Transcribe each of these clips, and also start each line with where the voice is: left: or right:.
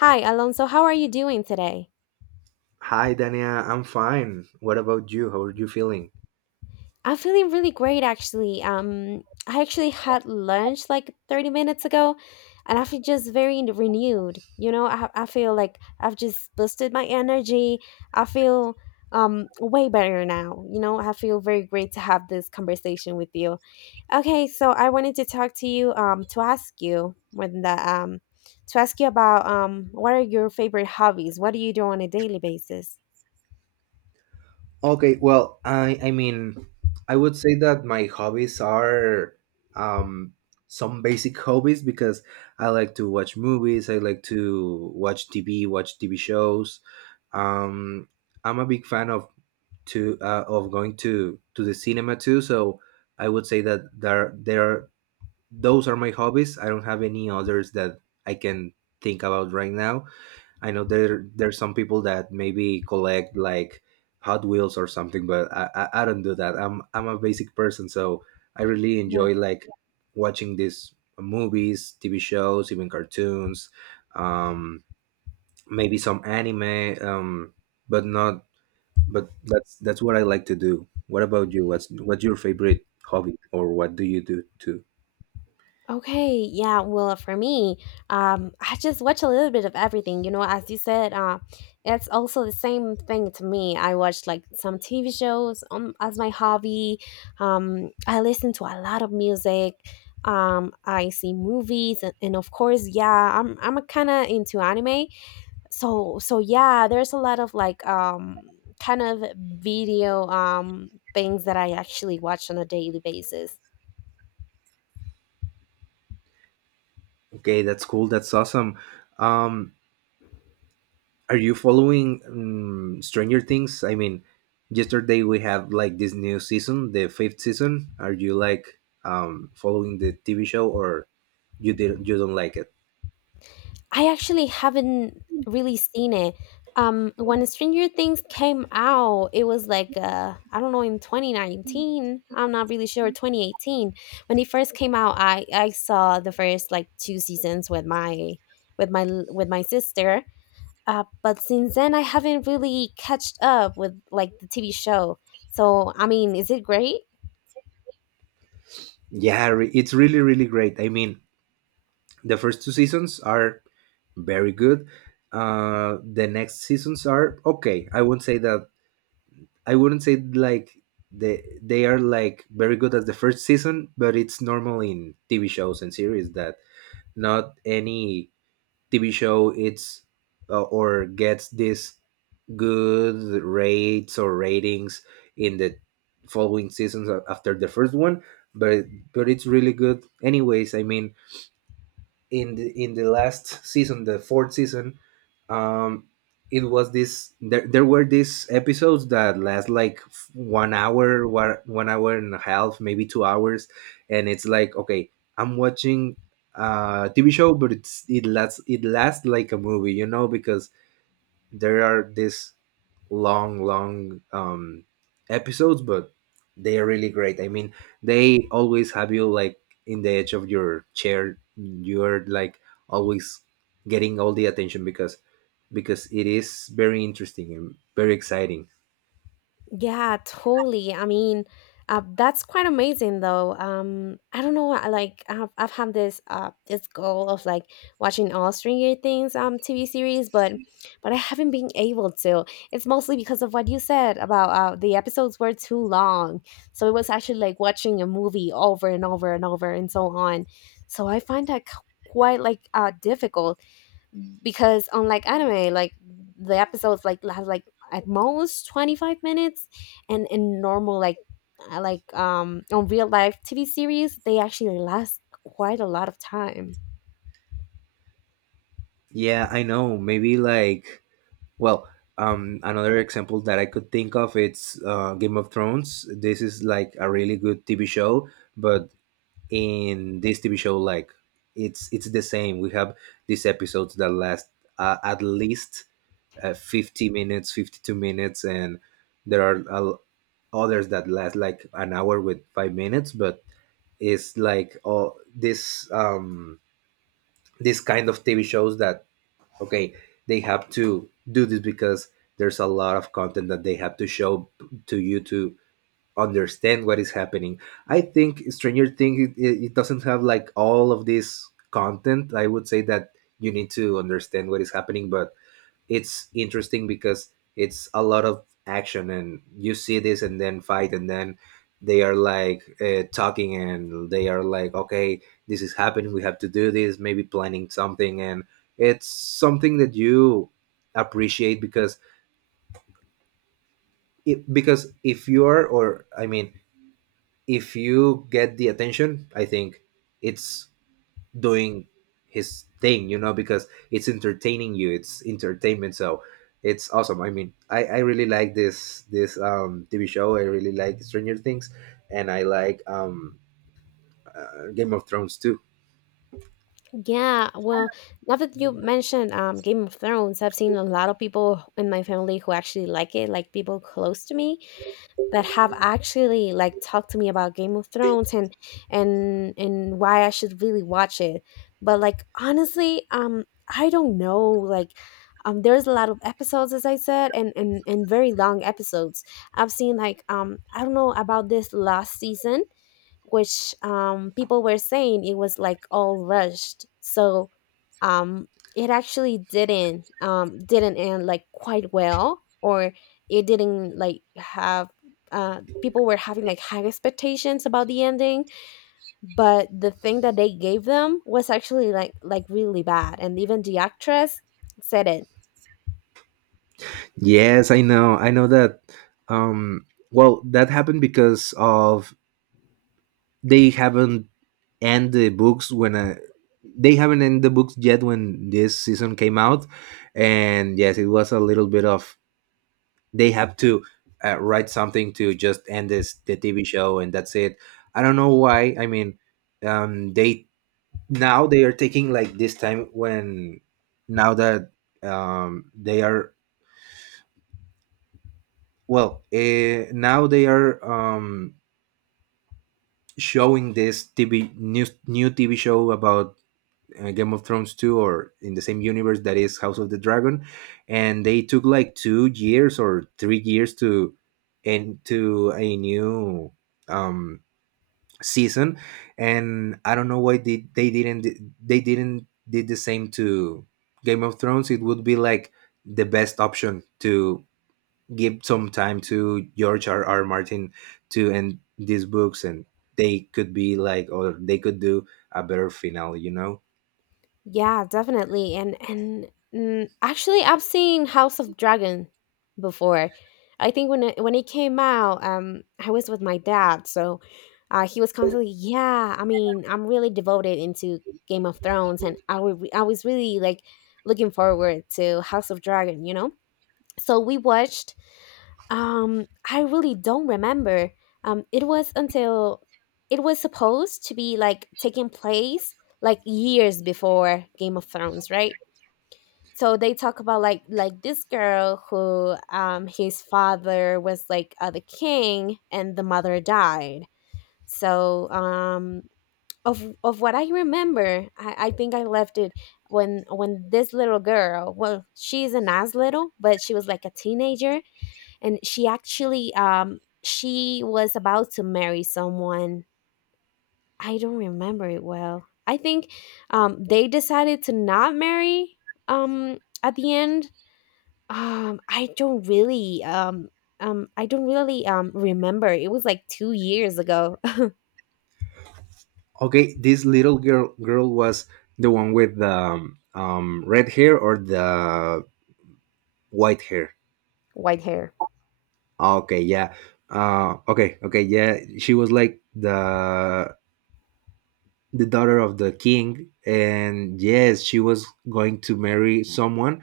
left: Hi, Alonso. How are you doing today?
right: Hi, Dania. I'm fine. What about you? How are you feeling?
left: I'm feeling really great, actually. I actually had lunch like 30 minutes ago, and I feel just very renewed. You know, I feel like I've just boosted my energy. I feel way better now. You know, I feel very great to have this conversation with you. Okay, so I wanted to talk to you to ask you about what are your favorite hobbies? What do you do on a daily basis?
right: Okay, well, I mean, I would say that my hobbies are um some basic hobbies because I like to watch movies, I like to watch TV, watch TV shows. Um I'm a big fan of going to the cinema too, so I would say that there those are my hobbies. I don't have any others that I can think about right now. I know there's some people that maybe collect like Hot Wheels or something, but I don't do that. I'm a basic person, so I really enjoy like watching these movies, TV shows, even cartoons, um, maybe some anime, but not. But that's what I like to do. What about you? What's your favorite hobby, or what do you do too?
left: Okay, yeah, well, for me, I just watch a little bit of everything. You know, as you said, it's also the same thing to me. I watch like some TV shows as my hobby. I listen to a lot of music. I see movies, and of course, yeah, I'm kind of into anime. So yeah, there's a lot of like kind of video things that I actually watch on a daily basis.
right: Okay, that's cool. That's awesome. Um, Are you following Stranger Things? I mean, yesterday we have like this new season, the fifth season. Are you like following the TV show, or you don't like it?
left: I actually haven't really seen it. When Stranger Things came out, it was like I don't know, in 2019. I'm not really sure, 2018. When it first came out, I saw the first like two seasons with my with my with my sister. But since then, I haven't really catched up with like the TV show. So I mean, is it great?
right: Yeah, it's really really great. I mean, the first two seasons are very good. The next seasons are okay. I won't say that. I wouldn't say like they are like very good as the first season, but it's normal in TV shows and series that not any TV show it's or gets this good rates or ratings in the following seasons after the first one, but but it's really good anyways. I mean, in the last season, the fourth season, um, it was this. There were these episodes that last like one hour, one hour and a half, maybe 2 hours, and it's like okay, I'm watching a TV show, but it lasts like a movie, because there are these long long episodes, but they are really great. I mean, they always have you like in the edge of your chair. You're like always getting all the attention because it is very interesting and very exciting.
left: Yeah, totally. I mean, that's quite amazing, though. I don't know. I've had this goal of like watching all Stranger Things TV series, but I haven't been able to. It's mostly because of what you said about the episodes were too long, so it was actually like watching a movie over and over and over and so on. So I find quite like difficult because, unlike anime, like the episodes like has like at most 25 minutes, and in normal like on real life TV series, they actually last quite a lot of time.
right: Yeah, I know. Maybe like, well, another example that I could think of, it's Game of Thrones. This is like a really good TV show, but in this TV show, like it's the same. We have these episodes that last at least 50 minutes, 52 minutes, and there are others that last like an hour with 5 minutes. But it's like all this kind of TV shows that okay, they have to do this because there's a lot of content that they have to show to you to understand what is happening. I think Stranger Things it doesn't have like all of this content. I would say that you need to understand what is happening, but it's interesting because it's a lot of action and you see this and then fight and then they are like talking and they are like okay, this is happening, we have to do this, maybe planning something. And it's something that you appreciate because because if you are, or I mean if you get the attention, I think it's doing his thing, because it's entertaining you. It's entertainment, so it's awesome. I mean, I really like this TV show. I really like Stranger Things, and I like Game of Thrones too.
left: Yeah, well, now that you mentioned Game of Thrones, I've seen a lot of people in my family who actually like it, like people close to me that have actually like talked to me about Game of Thrones, and why I should really watch it. But like honestly, I don't know, like there's a lot of episodes, as I said, and very long episodes. I've seen like I don't know about this last season, which people were saying it was like all rushed. So um, it actually didn't end like quite well, or it didn't like have. People were having like high expectations about the ending, but the thing that they gave them was actually like really bad. And even the actress said it.
right: Yes, I know. I know that. Um, well, that happened because of they haven't end the books they haven't end the books yet when this season came out. And yes, it was a little bit of they have to write something to just end this the TV show and that's it. I don't know why. I mean, they, now they are taking like this time when, now that they are, now they are showing this TV, new TV show about Game of Thrones 2, or in the same universe, that is House of the Dragon. And they took like 2 years or 3 years to into a new um season. And I don't know why they didn't, they didn't did the same to Game of Thrones. It would be like the best option to give some time to George R. R. Martin to end these books, and they could be like, or they could do a better finale.
left: Yeah, definitely. And actually, I've seen House of Dragon before. I think when when it came out, I was with my dad, so he was constantly, yeah. I mean, I'm really devoted into Game of Thrones, and I was really like looking forward to House of Dragon. You know, so we watched I really don't remember. It was until it was supposed to be like taking place like years before Game of Thrones, right? So they talk about like this girl who his father was like the king, and the mother died. So of what I remember, I think I left it when this little girl, well, she's not as little, but she was like a teenager, and she actually she was about to marry someone. I don't remember it well. I think they decided to not marry at the end. Um I don't really remember. It was like 2 years ago.
right: Okay, this little girl was the one with the red hair or the white hair.
left: White hair.
right: Okay, yeah. Okay, okay, yeah. She was like the daughter of the king, and yes, she was going to marry someone,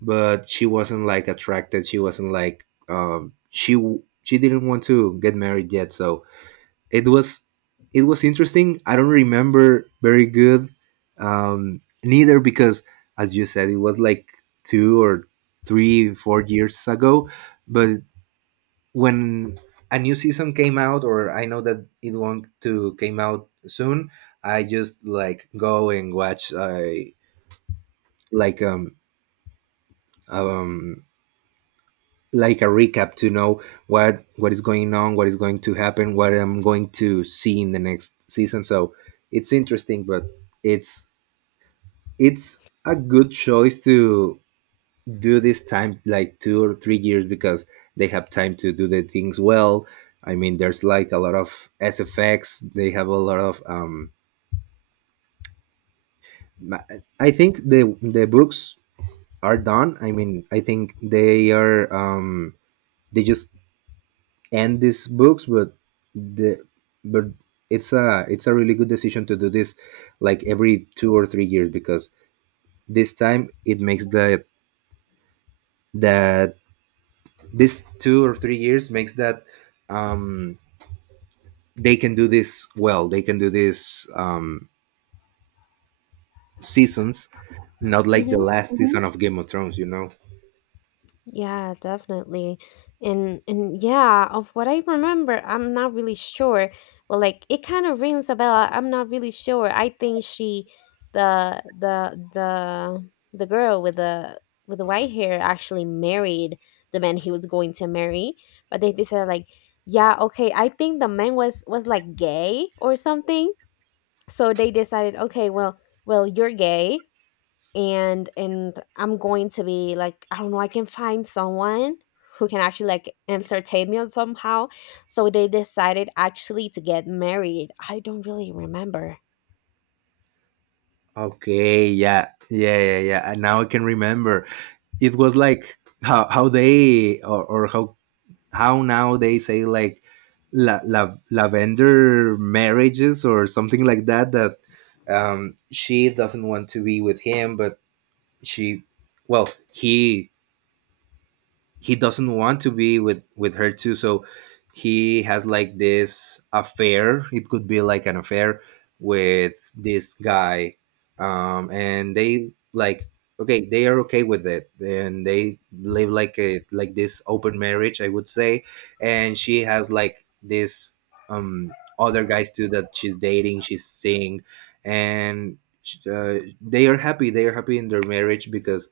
right: but she wasn't like attracted. She wasn't like she didn't want to get married yet, so it was it was interesting. I don't remember very good, neither, because, as you said, it was like 2 or 3, 4 years ago. But when a new season came out, or I know that it won't to came out soon, I just like go and watch like um, um, like a recap to know what is going on, what is going to happen, what I'm going to see in the next season. So it's interesting, but it's it's a good choice to do this time like 2 or 3 years because they have time to do the things well. I mean, there's like a lot of SFX. They have a lot of. Ma- I think the books are done. I mean, I think they are. They just and these books, but the but it's a really good decision to do this like every 2 or 3 years because this time it makes that this 2 or 3 years makes that um they can do this well. They can do this seasons, not like the
left: Hmm.
right: last season of Game of Thrones.
left: Yeah, definitely. And yeah, of what I remember, I'm not really sure. But like it kind of rings a bell. I'm not really sure. I think she the girl with the white hair actually married the man he was going to marry. But they decided like, yeah, okay, I think the man was like gay or something. So they decided, okay, well, well, you're gay, and I'm going to be like, I don't know, I can find someone who can actually like entertain me somehow. So they decided actually to get married. I don't really remember.
right: Okay, yeah, yeah, yeah, yeah, and now I can remember. It was like how they, or how now they say like lavender marriages or something like that, she doesn't want to be with him, but she well he doesn't want to be with her too. So he has like this affair, it could be like an affair with this guy, and they like okay, they are okay with it. And they live like this open marriage, I would say. And she has like this other guys too that she's dating, she's seeing. And uh, they are happy in their marriage because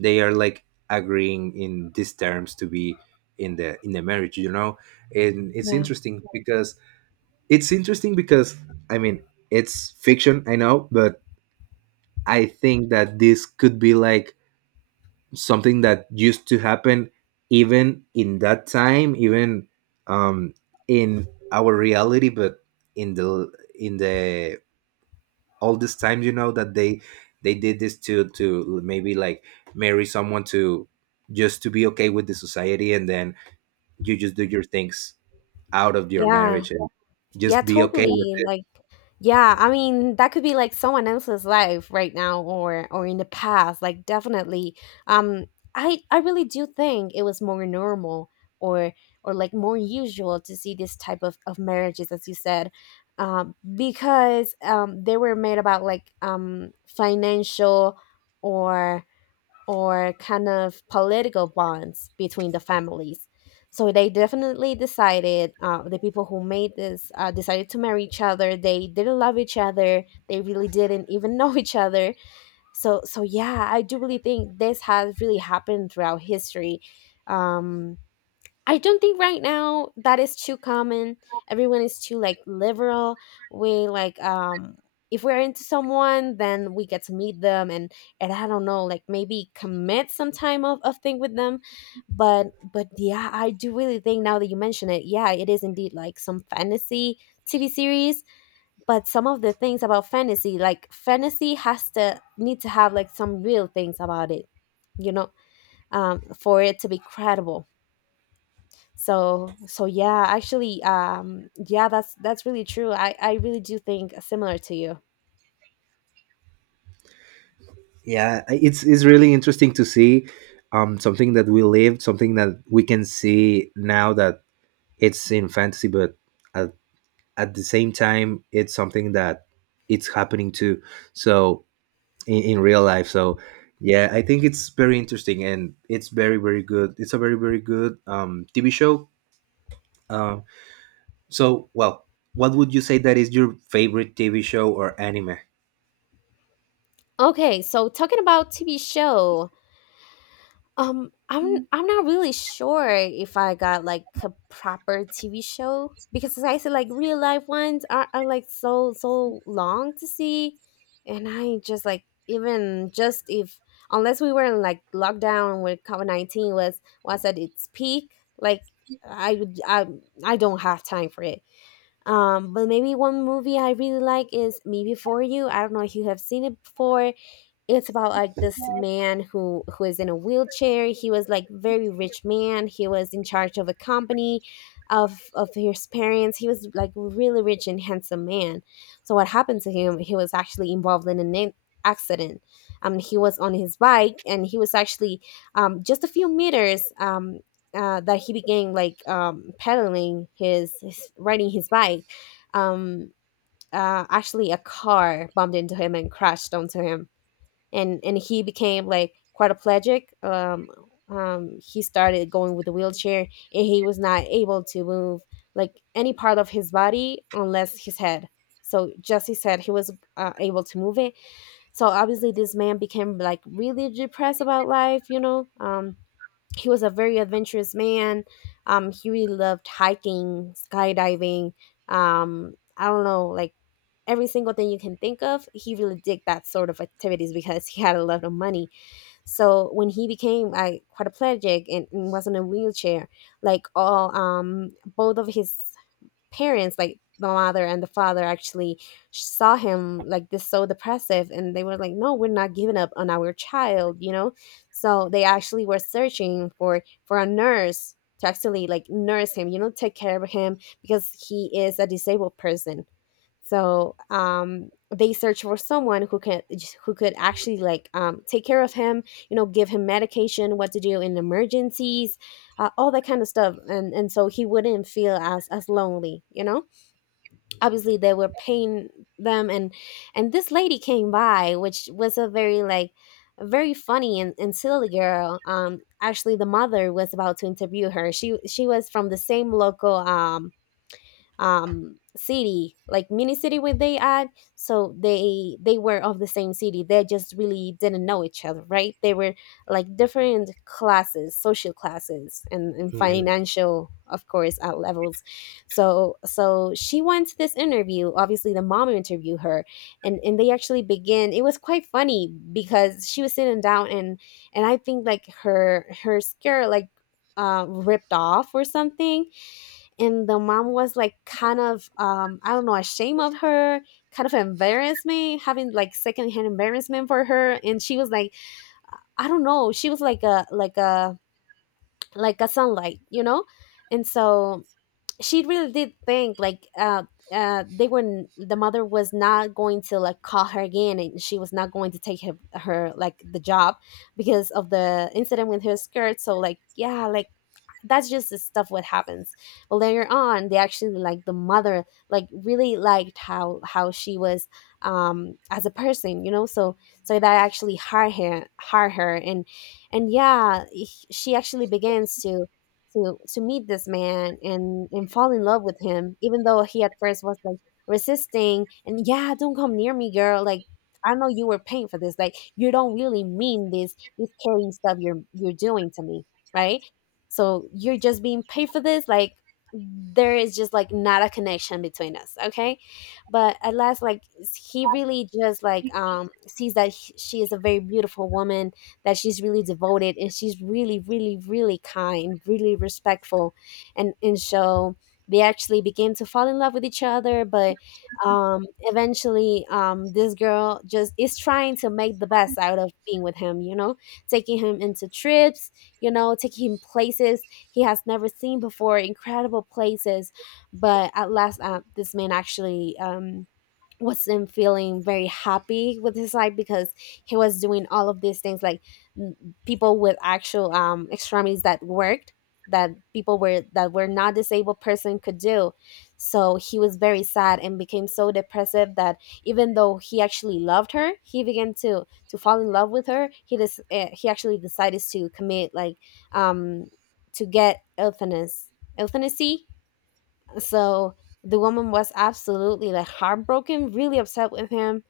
right: they are like agreeing in these terms to be in the marriage. And it's
left: Yeah,
right: interesting because it's interesting because I mean it's fiction, I know, but I think that this could be like something that used to happen, even in that time, even um in our reality, but in the in the all these times, you know, that they did this to maybe like marry someone to, just to be okay with the society, and then you just do your things out of your
left: yeah.
right: marriage, and
left: Yeah,
right: just be okay with
left: totally.
right: it.
left: Like, yeah, I mean, that could be like someone else's life right now, or in the past. Like, definitely. Um, I really do think it was more normal, or or like more usual, to see this type of marriages, as you said, because they were made about like financial or or kind of political bonds between the families. So they definitely decided, the people who made this decided to marry each other. They didn't love each other. They really didn't even know each other. So, so yeah, I do really think this has really happened throughout history. Um, I don't think right now that is too common. Everyone is too like liberal. We like if we're into someone, then we get to meet them, and I don't know, like maybe commit some time of thing with them. But yeah, I do really think, now that you mention it, yeah, it is indeed like some fantasy TV series. But some of the things about fantasy, like fantasy has to need to have like some real things about it, you know, for it to be credible. Yeah, actually, yeah, that's really true. I really do think similar to you.
right: Yeah, it's really interesting to see something that we lived, something that we can see now that it's in fantasy, but at, at the same time it's something that it's happening too, so in real life. So yeah, I think it's very interesting and it's very very good. It's a very very good TV show. Um, so well, what would you say that is your favorite TV show or anime?
left: Okay, so talking about TV show, um i'm I'm not really sure if I got like a proper TV show, because, as I said, like real life ones are like so so long to see. And I just like, even just if unless we were in like lockdown where COVID-19 was at its peak, like I would I don't have time for it. But maybe one movie I really like is *Me Before You. I don't know if you have seen it before. It's about like this man who is in a wheelchair. He was like very rich man. He was in charge of a company of his parents. He was like really rich and handsome man. So what happened to him? He was actually involved in accident. He was on his bike, and he was actually just a few meters that he began like pedaling his riding his bike. um actually a car bumped into him and crashed onto him, and he became like quadriplegic. He started going with a wheelchair, and he was not able to move like any part of his body unless his head. So Jesse said he was able to move it. So obviously, this man became like really depressed about life. You know, he was a very adventurous man. He really loved hiking, skydiving. I don't know, like every single thing you can think of, he really did that sort of activities because he had a lot of money. So when he became like quadriplegic, and was in a wheelchair, like all both of his parents, like the mother and the father, actually saw him like this, so depressive, and they were like, no, we're not giving up on our child, you know. So they actually were searching for a nurse to actually like nurse him, you know, take care of him, because he is a disabled person. So they searched for someone who can, who could actually like take care of him, you know, give him medication, what to do in emergencies, all that kind of stuff, and so he wouldn't feel as lonely, you know. Obviously, they were paying them, and this lady came by, which was a very like a very funny, and silly girl. Actually, the mother was about to interview her. She was from the same local city, like mini city where they at. So they were of the same city. They just really didn't know each other, right? They were like different classes, social classes, and
right: Mhm.
left: financial, of course, at levels. So she went to this interview. Obviously, the mom interviewed her, and they actually began. It was quite funny because she was sitting down, and I think like her skirt, like, ripped off or something. And the mom was like kind of, I don't know, ashamed of her, kind of embarrassment, having like secondhand embarrassment for her. And she was like, I don't know, she was like a sunlight, you know. And so she really did think like, the mother was not going to like call her again, and she was not going to take her like the job because of the incident with her skirt. So like, yeah, like, that's just the stuff what happens. But later on they actually, like, the mother like really liked how she was, as a person, you know. So that actually hurt her. And yeah, she actually begins to meet this man, and fall in love with him, even though he at first was like resisting. And yeah, "Don't come near me, girl," like, "I know you were paying for this. Like, you don't really mean this caring stuff you're doing to me, right? So you're just being paid for this, like, there is just like not a connection between us, okay." But at last, like, he really just like sees that she is a very beautiful woman, that she's really devoted, and she's really, really, really kind, really respectful. And so they actually begin to fall in love with each other. But eventually, this girl just is trying to make the best out of being with him, you know, taking him into trips, you know, taking him places he has never seen before, incredible places. But at last, this man actually, wasn't feeling very happy with his life because he was doing all of these things, like, n- people with actual, extremities that worked, that people were, that were not disabled person could do. So he was very sad and became so depressive that, even though he actually loved her, he began to fall in love with her. He just, he actually decided to commit like, um to get euthanasia. So the woman was absolutely like heartbroken, really upset with him.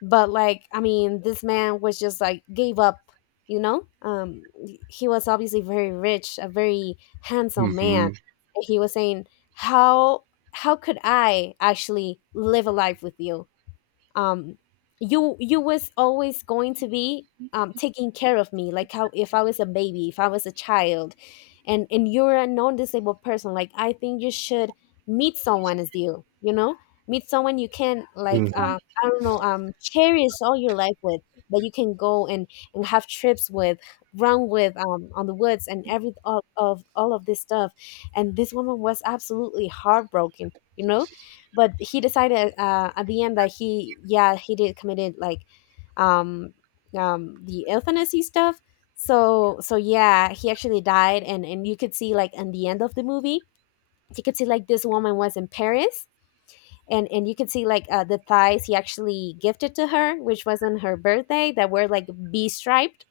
left: But like, I mean, this man was just like gave up, you know? He was obviously very rich, a very handsome man.
right: Mhm.
left: And he was saying, How how could I actually live a life with you? um you was always going to be, taking care of me like how, if I was a baby, if I was a child, and you're a non-disabled person. Like, I think you should meet someone as you, you know, meet someone you can
right: Mhm.
left: like, I don't know, cherish all your life with, that you can go and have trips with, run with, on the woods, and every, all of this stuff." And this woman was absolutely heartbroken, you know. But he decided, at the end, that he, yeah, he did committed like, um the euthanasia stuff. So, yeah, he actually died. And you could see, like, in the end of the movie, you could see like this woman was in Paris, and you could see like, the thighs he actually gifted to her, which was on her birthday, that were like b striped,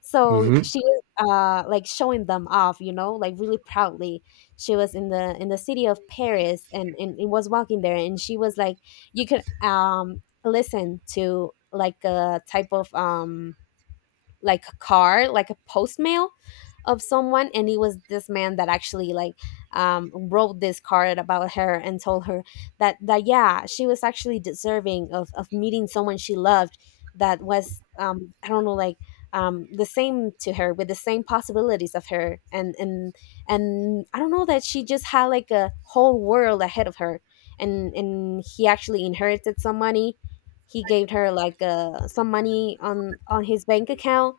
left: so
right: Mhm.
left: she was, like, showing them off, you know, like, really proudly. She was in the city of Paris, and was walking there, and she was like, you could, listen to like a type of, like a card, like a post mail of someone, and it was this man that actually like, wrote this card about her and told her that, yeah, she was actually deserving of meeting someone she loved, that was, I don't know, like, the same to her, with the same possibilities of her, and, and I don't know, that she just had like a whole world ahead of her. And he actually inherited some money. He gave her like, some money on his bank account.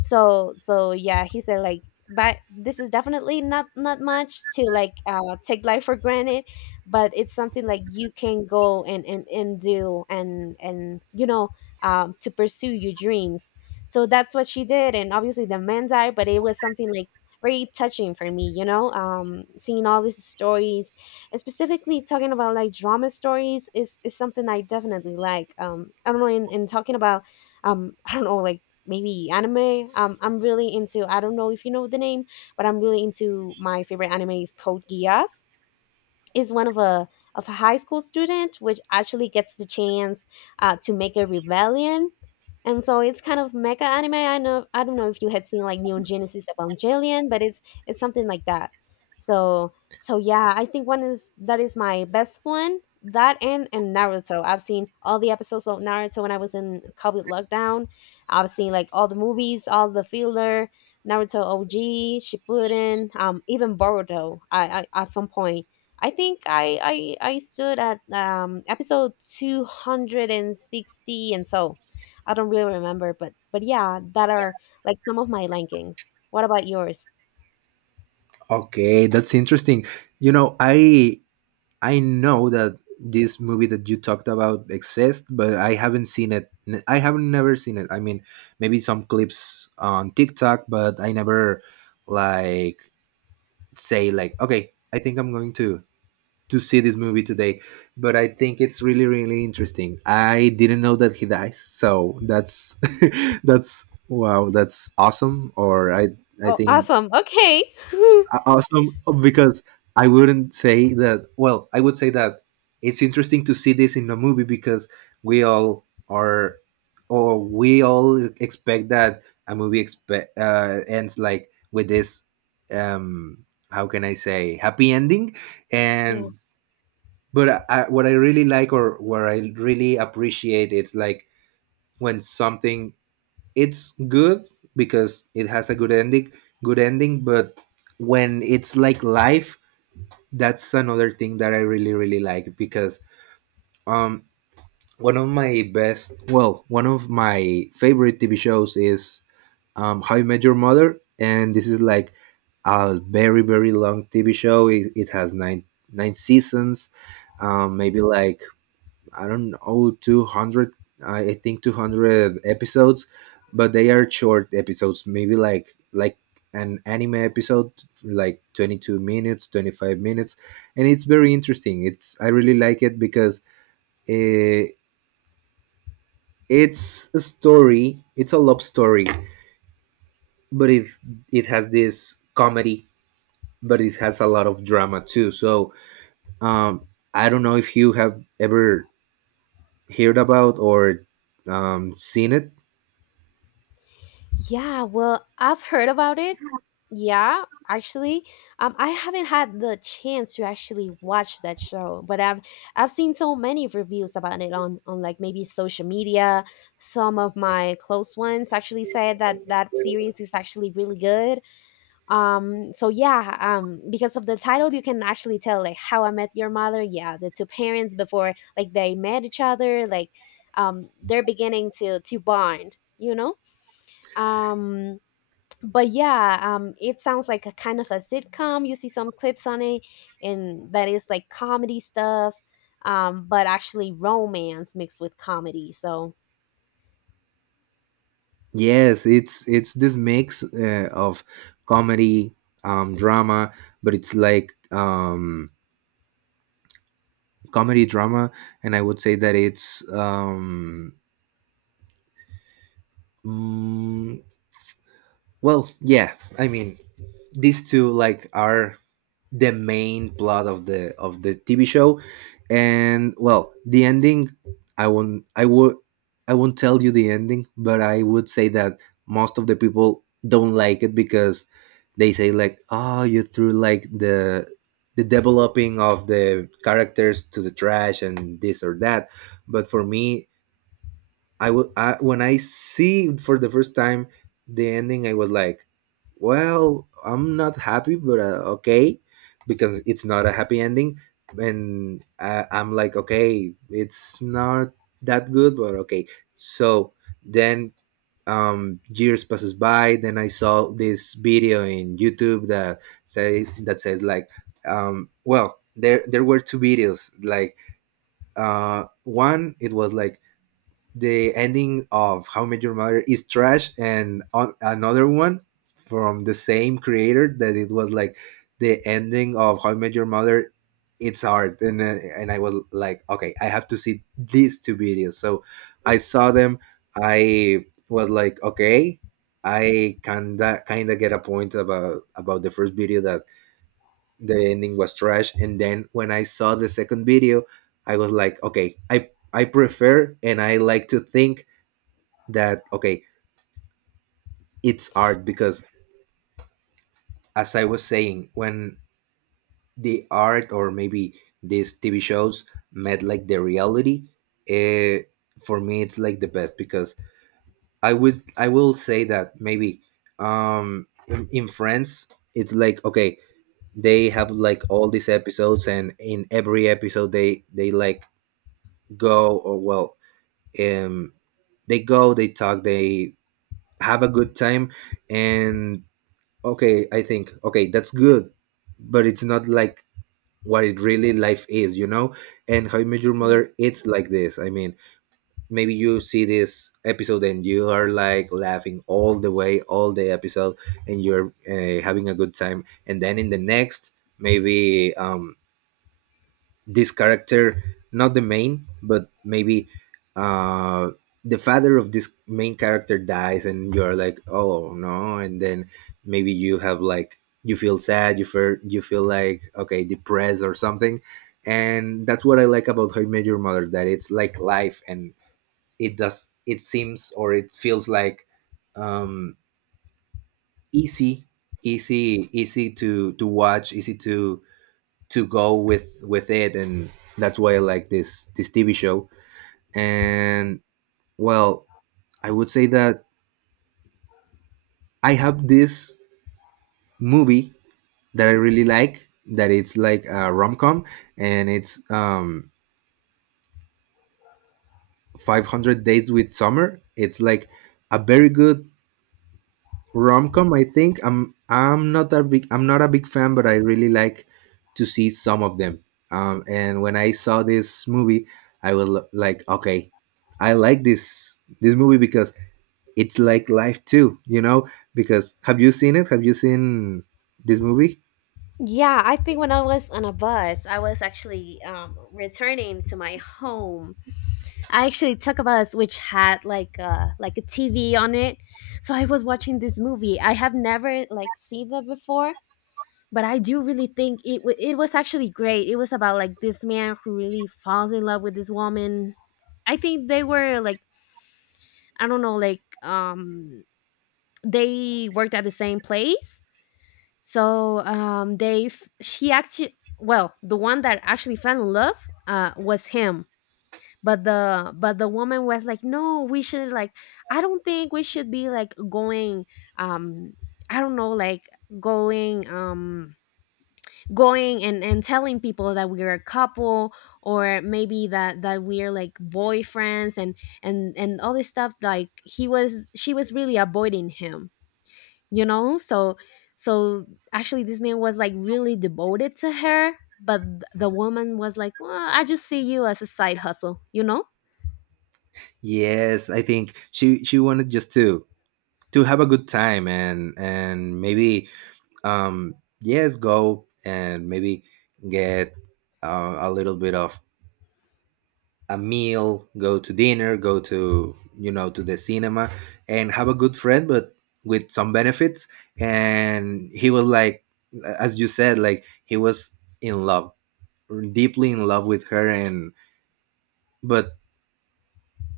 left: So, yeah, he said like, "But this is definitely not much to like, take life for granted, but it's something like you can go and do, and you know, to pursue your dreams." So that's what she did. And obviously the man died, but it was something like very touching for me, you know, seeing all these stories. And specifically talking about like drama stories is something I definitely like, I don't know, in talking about, I don't know, like maybe anime, I'm really into, I don't know if you know the name, but I'm really into, my favorite anime is Code Geass. Is one of a high school student which actually gets the chance, to make a rebellion. And so it's kind of mecha anime, I know, I don't know if you had seen like Neon Genesis Evangelion, but it's something like that. So, yeah, I think one is, that is my best one, that and Naruto. I've seen all the episodes of Naruto when I was in COVID lockdown. I've seen like all the movies, all the filler, Naruto OG, Shippuden, even Boruto. I, at some point, I think I stood at, episode 260 and 60, and so I don't really remember, but yeah, that are like some of my rankings. What about yours?
right: Okay, that's interesting. You know, I know that this movie that you talked about exists, but I haven't seen it. I haven't never seen it. I mean, maybe some clips on TikTok, but I never like say like okay, I think I'm going to see this movie today. But I think it's really really interesting. I didn't know that he dies, so that's that's wow, that's awesome. Or I
left: Oh,
right: think
left: awesome. Okay.
right: awesome because I wouldn't say that. Well, I would say that it's interesting to see this in a movie because we all are, we all expect that a movie expect ends like with this. Um, how can I say happy ending?
left: Yeah.
right: And but what I really like, or what I really appreciate, it's like when something it's good because it has a good ending, but when it's like life, that's another thing that I really really like. Because um one of my best well one of my favorite TV shows is How You Met Your Mother, and this is like a very very long TV show. It has nine seasons, maybe like, I don't know, I think 200 episodes, but they are short episodes, maybe like an anime episode, like 22 minutes, 25 minutes, and it's very interesting. It's I really like it because uh, it's a story, it's a love story, but it has this comedy, but it has a lot of drama too. So, um I don't know if you have ever heard about or seen it.
left: Yeah, well, I've heard about it. Yeah, actually, I haven't had the chance to actually watch that show, but I've seen so many reviews about it on like maybe social media. Some of my close ones actually said that that series is actually really good. So yeah, because of the title, you can actually tell, like, "How I Met Your Mother." Yeah, the two parents before like they met each other, like, they're beginning to bond. You know. Um, but yeah, it sounds like a kind of a sitcom. You see some clips on it, and that is like comedy stuff, but actually romance mixed with comedy. So
right: Yes, it's this mix of comedy, drama, but it's like comedy drama, and I would say that it's mm, well, yeah. I mean, these two like are the main plot of the TV show, and well, the ending. I won't. I would. I won't tell you the ending, but I would say that most of the people don't like it because they say like, "Oh, you threw like the developing of the characters to the trash and this or that." But for me, when I see for the first time the ending, I was like, "Well, I'm not happy, but okay," because it's not a happy ending, and I'm like, "Okay, it's not that good, but okay." So then, years passes by. Then I saw this video in YouTube that says like, "Well, there were two videos like." uh One it was like the ending of How I Met Your Mother is trash, and on another one from the same creator that it was like the ending of How I Met Your Mother, it's art. And I was like, okay, I have to see these two videos. So I saw them. I was like, okay, I kinda get a point about the first video, that the ending was trash, and then when I saw the second video, I was like, okay, I prefer and I like to think that okay, it's art, because as I was saying, when the art or maybe these TV shows met like the reality, eh, for me it's like the best. Because I would, I will say that maybe um in France it's like, okay, they have like all these episodes, and in every episode they like go or well, um they go, they talk, they have a good time, and okay, I think, okay, that's good, but it's not like what it really life is, you know. And How You Met Your
left: yeah.
right: Mother, it's like this. I mean, maybe you see this episode and you are like laughing all the way, all the episode, and you're having a good time, and then in the next, maybe this character, not the main, but maybe uh the father of this main character dies, and you're like, oh no. And then maybe you have like you feel sad, you feel, you feel like, okay, depressed or something. And that's what I like about How I Met Your Mother, that it's like life, and it does, it seems or it feels like um easy, easy to watch, easy to go with it, and that's why I like this TV show. And well, I would say that I have this movie that I really like, that it's like a rom com, and it's 500 Days with Summer. It's like a very good rom-com. I think I'm not a big fan, but I really like to see some of them. And when I saw this movie, I was like, okay, I like this movie because it's like life too, you know. Because have you seen it? Have you seen this movie?
left: Yeah, I think when I was on a bus, I was actually, returning to my home. I actually took a bus which had like a, TV on it, so I was watching this movie. I have never like seen that before, but I do really think it was actually great. It was about like this man who really falls in love with this woman. I think they were like, I don't know, like, they worked at the same place. So, they she actually, well, the one that actually fell in love, was him. But the woman was like, "No, we should like, I don't think we should be like going, um I don't know, like going, going, and telling people that we're a couple, or maybe that that we're like boyfriends," and all this stuff. Like, he was, she was really avoiding him, you know. So so actually this man was like really devoted to her, but the woman was like, "Well, I just see you as a side hustle, you know,
right: Yes, I think she wanted just to have a good time, and maybe um yes, go and maybe get a little bit of a meal, go to dinner, go to you know to the cinema, and have a good friend, but with some benefits. And he was like, as you said, like he was in love, deeply in love with her. And but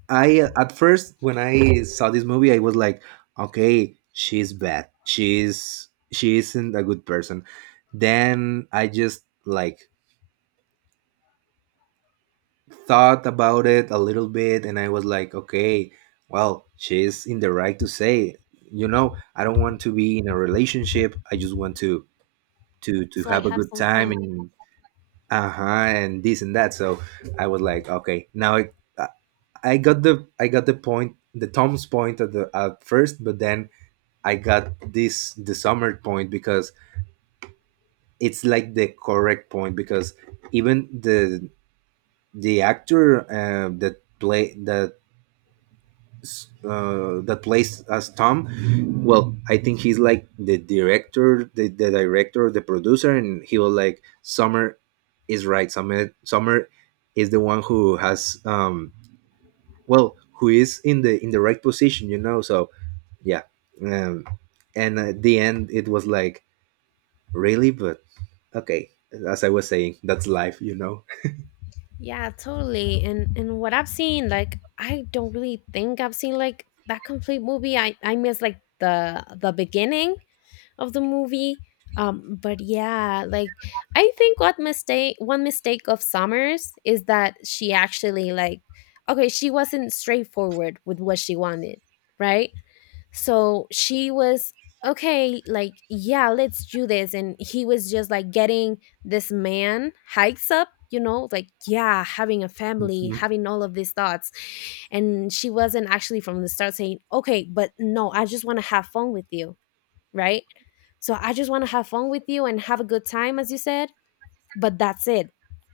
right: I at first when I saw this movie, I was like, okay, she's bad. She isn't a good person. Then I just like thought about it a little bit, and I was like, okay, well, she's in the right to say, you know, I don't want to be in a relationship. I just want to
left: so I
right: have a
left: have
right: good
left: some
right: time,
left: fun."
right: and uh-huh, and this and that. So I was like, okay, now it, I got the point, the Tom's point at the at first, but then I got this the Summer point because it's like the correct point, because even the actor that play that that plays as Tom. Well, I think he's like the director, the director, the producer, and he was like, Summer is right. Summer is the one who has well, who is in the right position, you know. So yeah, um, and at the end it was like really, but okay. As I was saying, that's life, you know.
left: Yeah, totally. And what I've seen, like, I don't really think I've seen like that complete movie. I miss like the beginning of the movie. But yeah, like, I think what mistake one mistake of Summers is that she actually like, okay, she wasn't straightforward with what she wanted, right? So she was, "Okay, like yeah, let's do this," and he was just like getting this man hikes up, you know, like, yeah, having a family,
right: Mhm.
left: having all of these thoughts, and she wasn't actually from the start saying, "Okay, but no, I just want to have fun with you, right? So I just want to have fun with you and have a good time, as you said, but that's it.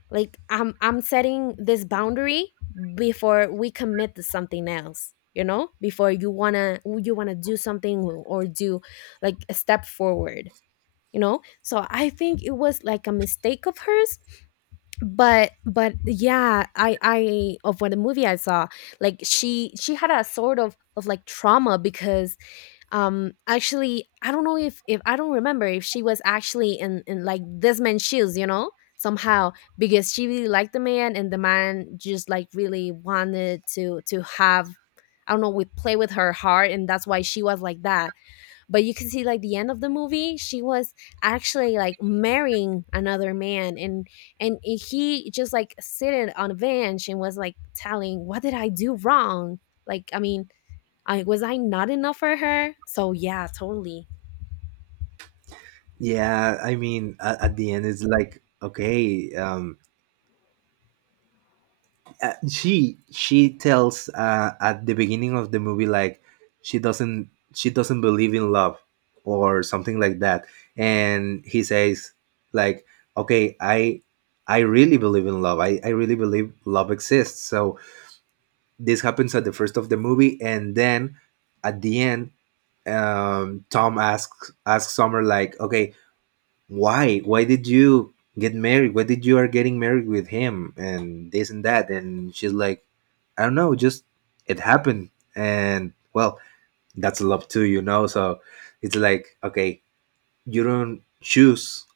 left: Like, I'm setting this boundary before we commit to something else, you know? Before you want to do something, or do like a step forward, you know? So I think it was like a mistake of hers, but yeah, I of what the movie I saw, like she had a sort of like trauma because actually I don't know if I don't remember if she was actually in like this man's shoes, you know, somehow. Because she really liked the man, and the man just like really wanted to have, I don't know, with play with her heart, and that's why she was like that. But you can see like the end of the movie, she was actually like marrying another man, and he just like sitting on a bench and was like telling, what did I do wrong? like i mean I was I not enough for her? So yeah, totally.
right: Yeah, I mean, at the end it's like okay. She tells at the beginning of the movie like she doesn't, she doesn't believe in love or something like that, and he says like, okay, I really believe in love, I really believe love exists. So this happens at the first of the movie, and then at the end, Tom asks Summer, like, okay, why did you get married, why did you are getting married with him, and this and that, and she's like, I don't know, just it happened. And well, that's love too, you know. So it's like, okay, you don't choose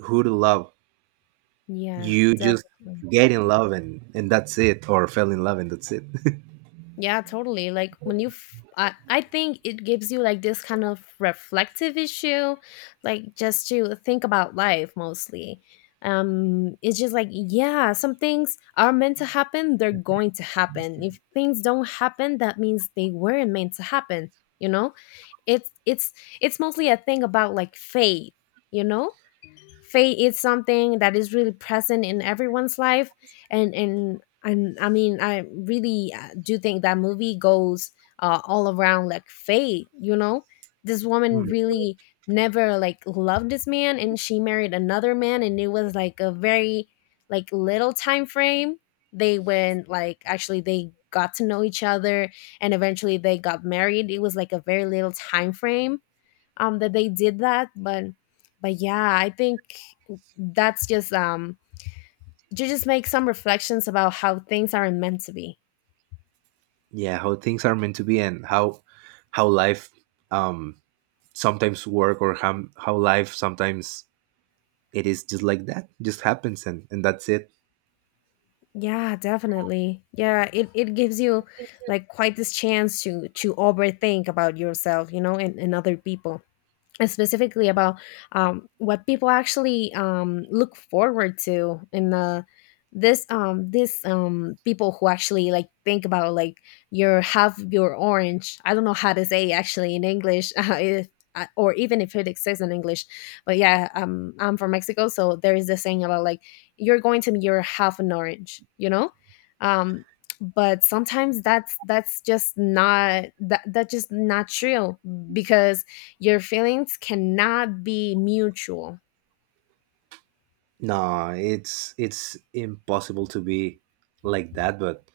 right: who to love,
left: Yeah,
right: you just
left: definitely.
right: get in love and that's it, or fell in love and that's it.
left: Yeah, totally. Like when I think it gives you like this kind of reflective issue, like just to think about life mostly. It's just like yeah, some things are meant to happen, they're going to happen. If things don't happen, that means they weren't meant to happen, you know? It's it's mostly a thing about like fate, you know? Faith is something that is really present in everyone's life, and I mean I really do think that movie goes all around like faith, you know. This woman
right: Mm.
left: really never like loved this man, and she married another man, and it was like a very like little time frame. They went, like actually they got to know each other, and eventually they got married. It was like a very little time frame that they did that, but yeah, I think that's just, you just make some reflections about how things aren't meant to be.
right: Yeah, how things are meant to be and how life um sometimes work, or how life sometimes it is just like that, just happens and that's it.
left: Yeah, definitely. Yeah, it gives you like quite this chance to overthink about yourself, you know, and other people, specifically about what people actually look forward to in the this this people who actually like think about like your half your orange. I don't know how to say actually in English, if, or even if it exists in English. But yeah, I'm from Mexico, so there is this saying about like, you're going to be your half an orange, you know. um but sometimes that's just not that that's just not true, because your feelings cannot be mutual.
right: No, it's it's impossible to be like that, but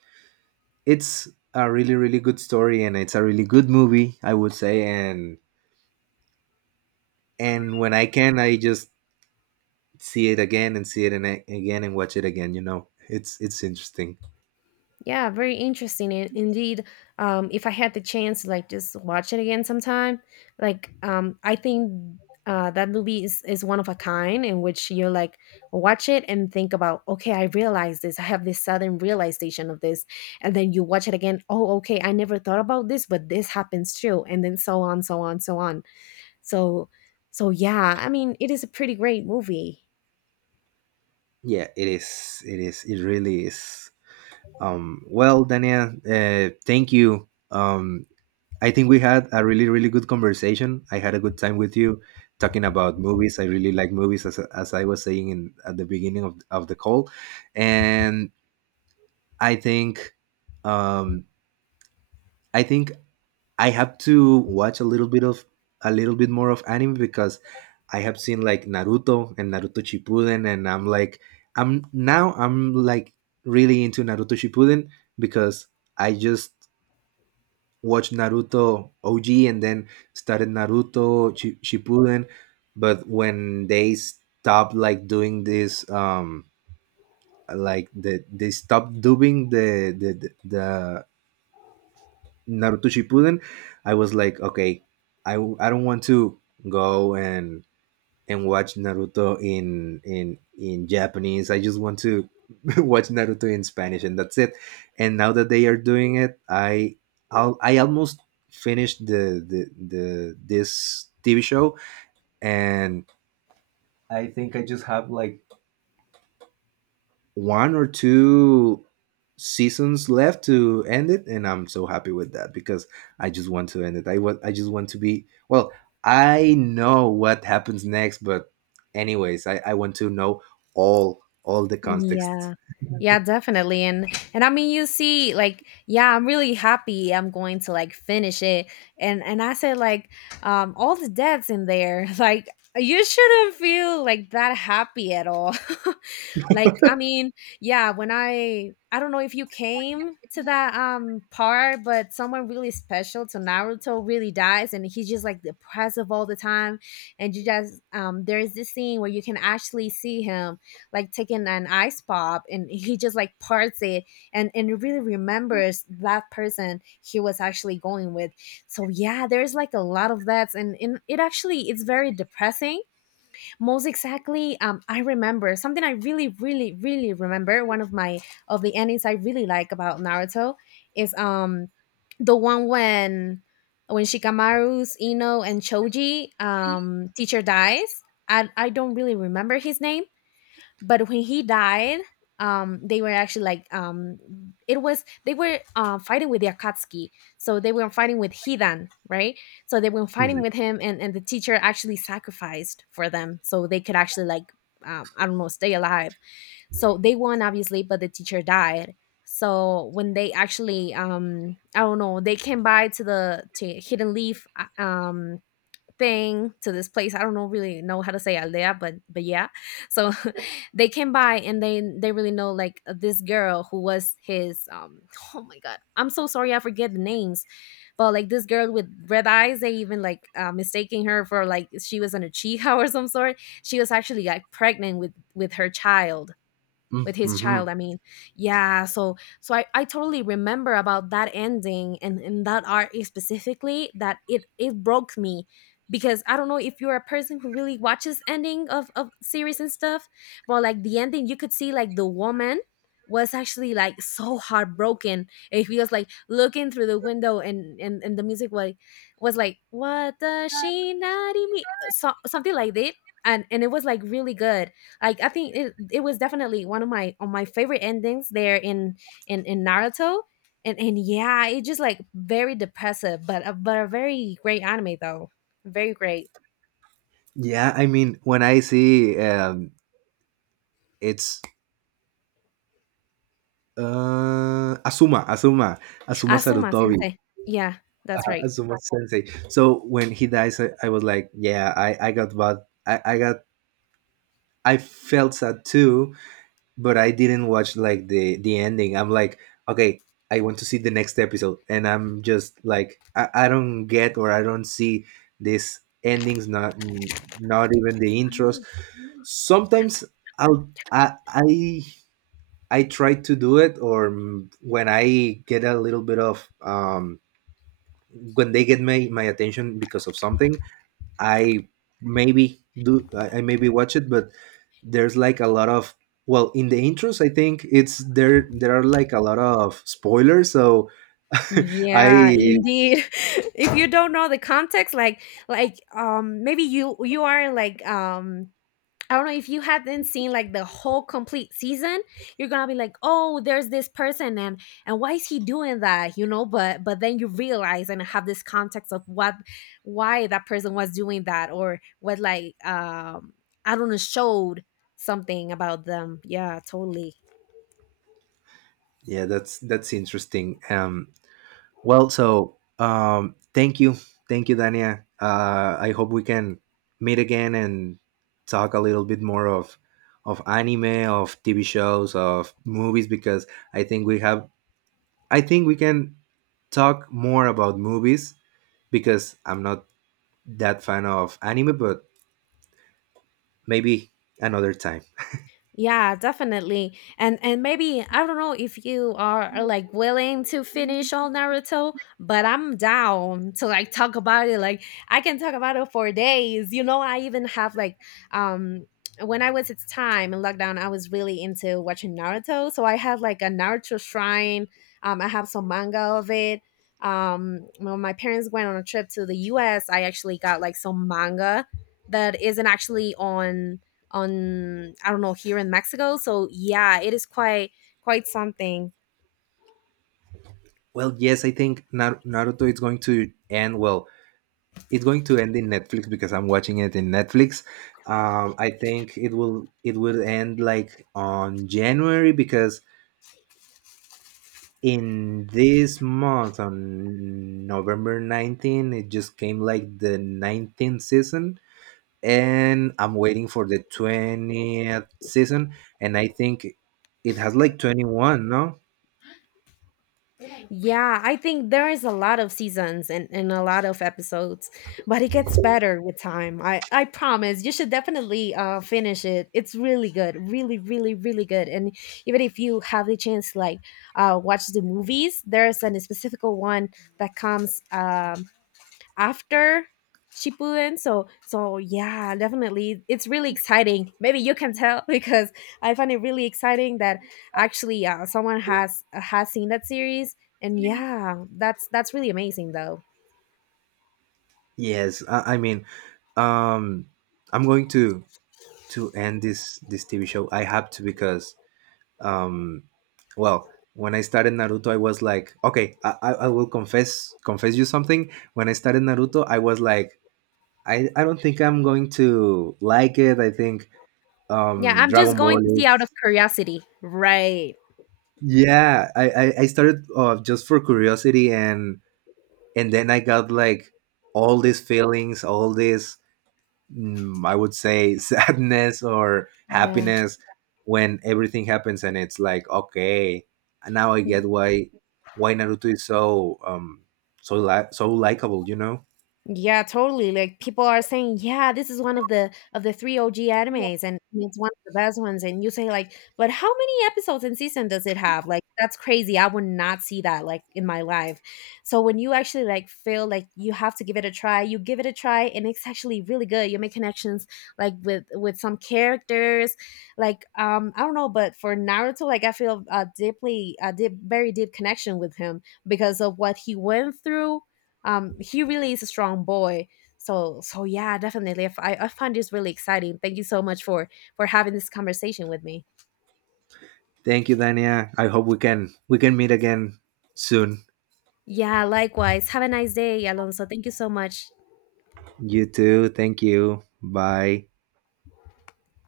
right: it's a really really good story, and it's a really good movie, I would say. and and when I can, I just see it again and see it and again, and watch it again, you know, it's interesting.
left: Yeah, very interesting indeed. If I had the chance, like just watch it again sometime. Like, I think that movie is one of a kind in which you're like watch it and think about, okay, I realize this. I have this sudden realization of this, and then you watch it again. Oh, okay, I never thought about this, but this happens too, and then so on, so on, so on. So, so yeah, I mean, it is a pretty great movie.
right: Yeah, it is, it is, it really is. Well, Dania, thank you. Um, I think we had a really, really good conversation. I had a good time with you talking about movies. I really like movies, as I was saying in, at the beginning of the call. And I think, um, I think I have to watch a little bit of a little bit more of anime, because I have seen like Naruto and Naruto Shippuden, and I'm like, I'm now I'm like really into Naruto Shippuden because I just watched Naruto OG and then started Naruto Shippuden. But when they stopped like doing this, like they stopped dubbing the Naruto Shippuden, I was like, okay, I don't want to go and watch Naruto in Japanese. I just want to watch Naruto in Spanish, and that's it. And now that they are doing it, I'll, I almost finished the this TV show, and I think I just have like one or two seasons left to end it. And I'm so happy with that because I just want to end it. I just want to be, well, I know what happens next, but anyways, I want to know all the context.
left: Yeah. Yeah, definitely. And I mean you see like yeah, I'm really happy I'm going to like finish it. And I said like, all the deaths in there, like you shouldn't feel like that happy at all. Like, I mean, yeah, when I don't know if you came to that part, but someone really special to Naruto really dies, and he's just like depressive all the time. And you just there's this scene where you can actually see him like taking an ice pop and he just like parts it, and it really remembers that person he was actually going with. So yeah, there's like a lot of that, and it actually it's very depressing most exactly. I remember something, I really really really remember one of my of the endings I really like about Naruto is the one when Shikamaru's Ino and Choji teacher dies. I don't really remember his name, but when he died, they were actually like it was they were fighting with the Akatsuki. So they were fighting with Hidan, right? So they were
right: Hmm.
left: fighting with him, and the teacher actually sacrificed for them, so they could actually like I don't know, stay alive. So they won obviously, but the teacher died. So when they actually I don't know, they came by to the to Hidden Leaf, thing, to this place, I don't know, really know how to say aldea, but yeah. So they came by and they really know like this girl who was his oh my god, I'm so sorry, I forget the names, but like this girl with red eyes, they even like mistaking her for like she was an Achiha, or some sort. She was actually like pregnant with her child, with his
right: Hmm.
left: child I mean. Yeah, so so I totally remember about that ending, and that art specifically, that it broke me, because I don't know if you're a person who really watches ending of series and stuff. But like the ending, you could see like the woman was actually like so heartbroken, and he was like looking through the window, and the music was like, what does she not mean so, something like that. And it was like really good. Like I think it was definitely one of my on my favorite endings there in in Naruto, and yeah, it just like very depressive, but but a very great anime though, very great.
right: Yeah, I mean when I see it's Asuma Asuma
left: Asuma
right: Sarutobi,
left: Sensei, yeah, that's right.
right: Asuma Sensei. So when he dies, I was like, yeah, I got what I got. I felt sad too, but I didn't watch like the ending. I'm like, okay, I want to see the next episode, and I'm just like, I don't get or I don't see these endings, not not even the intros.
left: Oh, yeah.
right: Sometimes I'll I I, I try to do it, or when I get a little bit of when they get my my attention because of something, I maybe do I maybe watch it, but there's like a lot of, well, in the intros, I think it's there, there are like a lot of spoilers, so
left: Yeah,
right: I
left: indeed. If you don't know the context, like maybe you you are like I don't know, if you hadn't seen like the whole complete season, you're gonna be like, oh, there's this person, and why is he doing that? You know, but then you realize and have this context of what why that person was doing that, or what like I don't know, showed something about them. Yeah, totally.
right: yeah, that's interesting. Well, so thank you, thank you, Dania. I hope we can meet again and talk a little bit more of anime, of TV shows, of movies, because I think we have, I think we can talk more about movies, because I'm not that fan of anime, but maybe another time.
left: Yeah, definitely. And maybe I don't know if you are like willing to finish all Naruto, but I'm down to like talk about it. Like I can talk about it for days. You know, I even have like um when I was its time in lockdown, I was really into watching Naruto. So I had like a Naruto shrine. Um, I have some manga of it. Um, when my parents went on a trip to the US, I actually got like some manga that isn't actually on I don't know, here in Mexico. So yeah, it is quite quite something.
right: Well, yes, I think Naruto is going to end. Well, it's going to end in Netflix because I'm watching it in Netflix. I think it will end like on January, because in this month on November 19, it just came like the 19th season, and I'm waiting for the 20th season, and I think it has like 21, no?
left: Yeah, I think there is a lot of seasons, and a lot of episodes, but it gets better with time. I promise, you should definitely finish it. It's really good, really really really good. And even if you have the chance, like watch the movies, there's an specific one that comes after Shippuden. So so yeah, definitely it's really exciting. Maybe you can tell because I find it really exciting that actually someone has seen that series. And yeah, that's really amazing though.
right: Yes, I mean, um, I'm going to end this this TV show. I have to because, um, well, when I started Naruto, I was like, okay, I will confess you something. When I started Naruto, I was like, I don't think I'm going to like it. I think
left: Yeah, I'm just
right: Dragon Ball
left: going to see out of
right: is,
left: curiosity. Right.
right: yeah. I started just for curiosity, and then I got like all these feelings, all these I would say sadness or
left: Yeah.
right: happiness, when everything happens, and it's like, okay, now I get why Naruto is so so so likable, you know.
left: Yeah, totally. Like people are saying, "Yeah, this is one of the 3 OG animes, and it's one of the best ones." And you say like, "But how many episodes and season does it have?" Like that's crazy. I would not see that like in my life. So when you actually like feel like you have to give it a try, you give it a try, and it's actually really good. You make connections like with some characters. Like I don't know, but for Naruto like I feel a deeply a deep very deep connection with him, because of what he went through. He really is a strong boy. So so yeah, definitely, if I find this really exciting, thank you so much for having this conversation with me.
right: Thank you, Dania, I hope we can meet again soon.
left: Yeah, likewise, have a nice day, Alonso. Thank you so much.
right: You too, thank you, bye.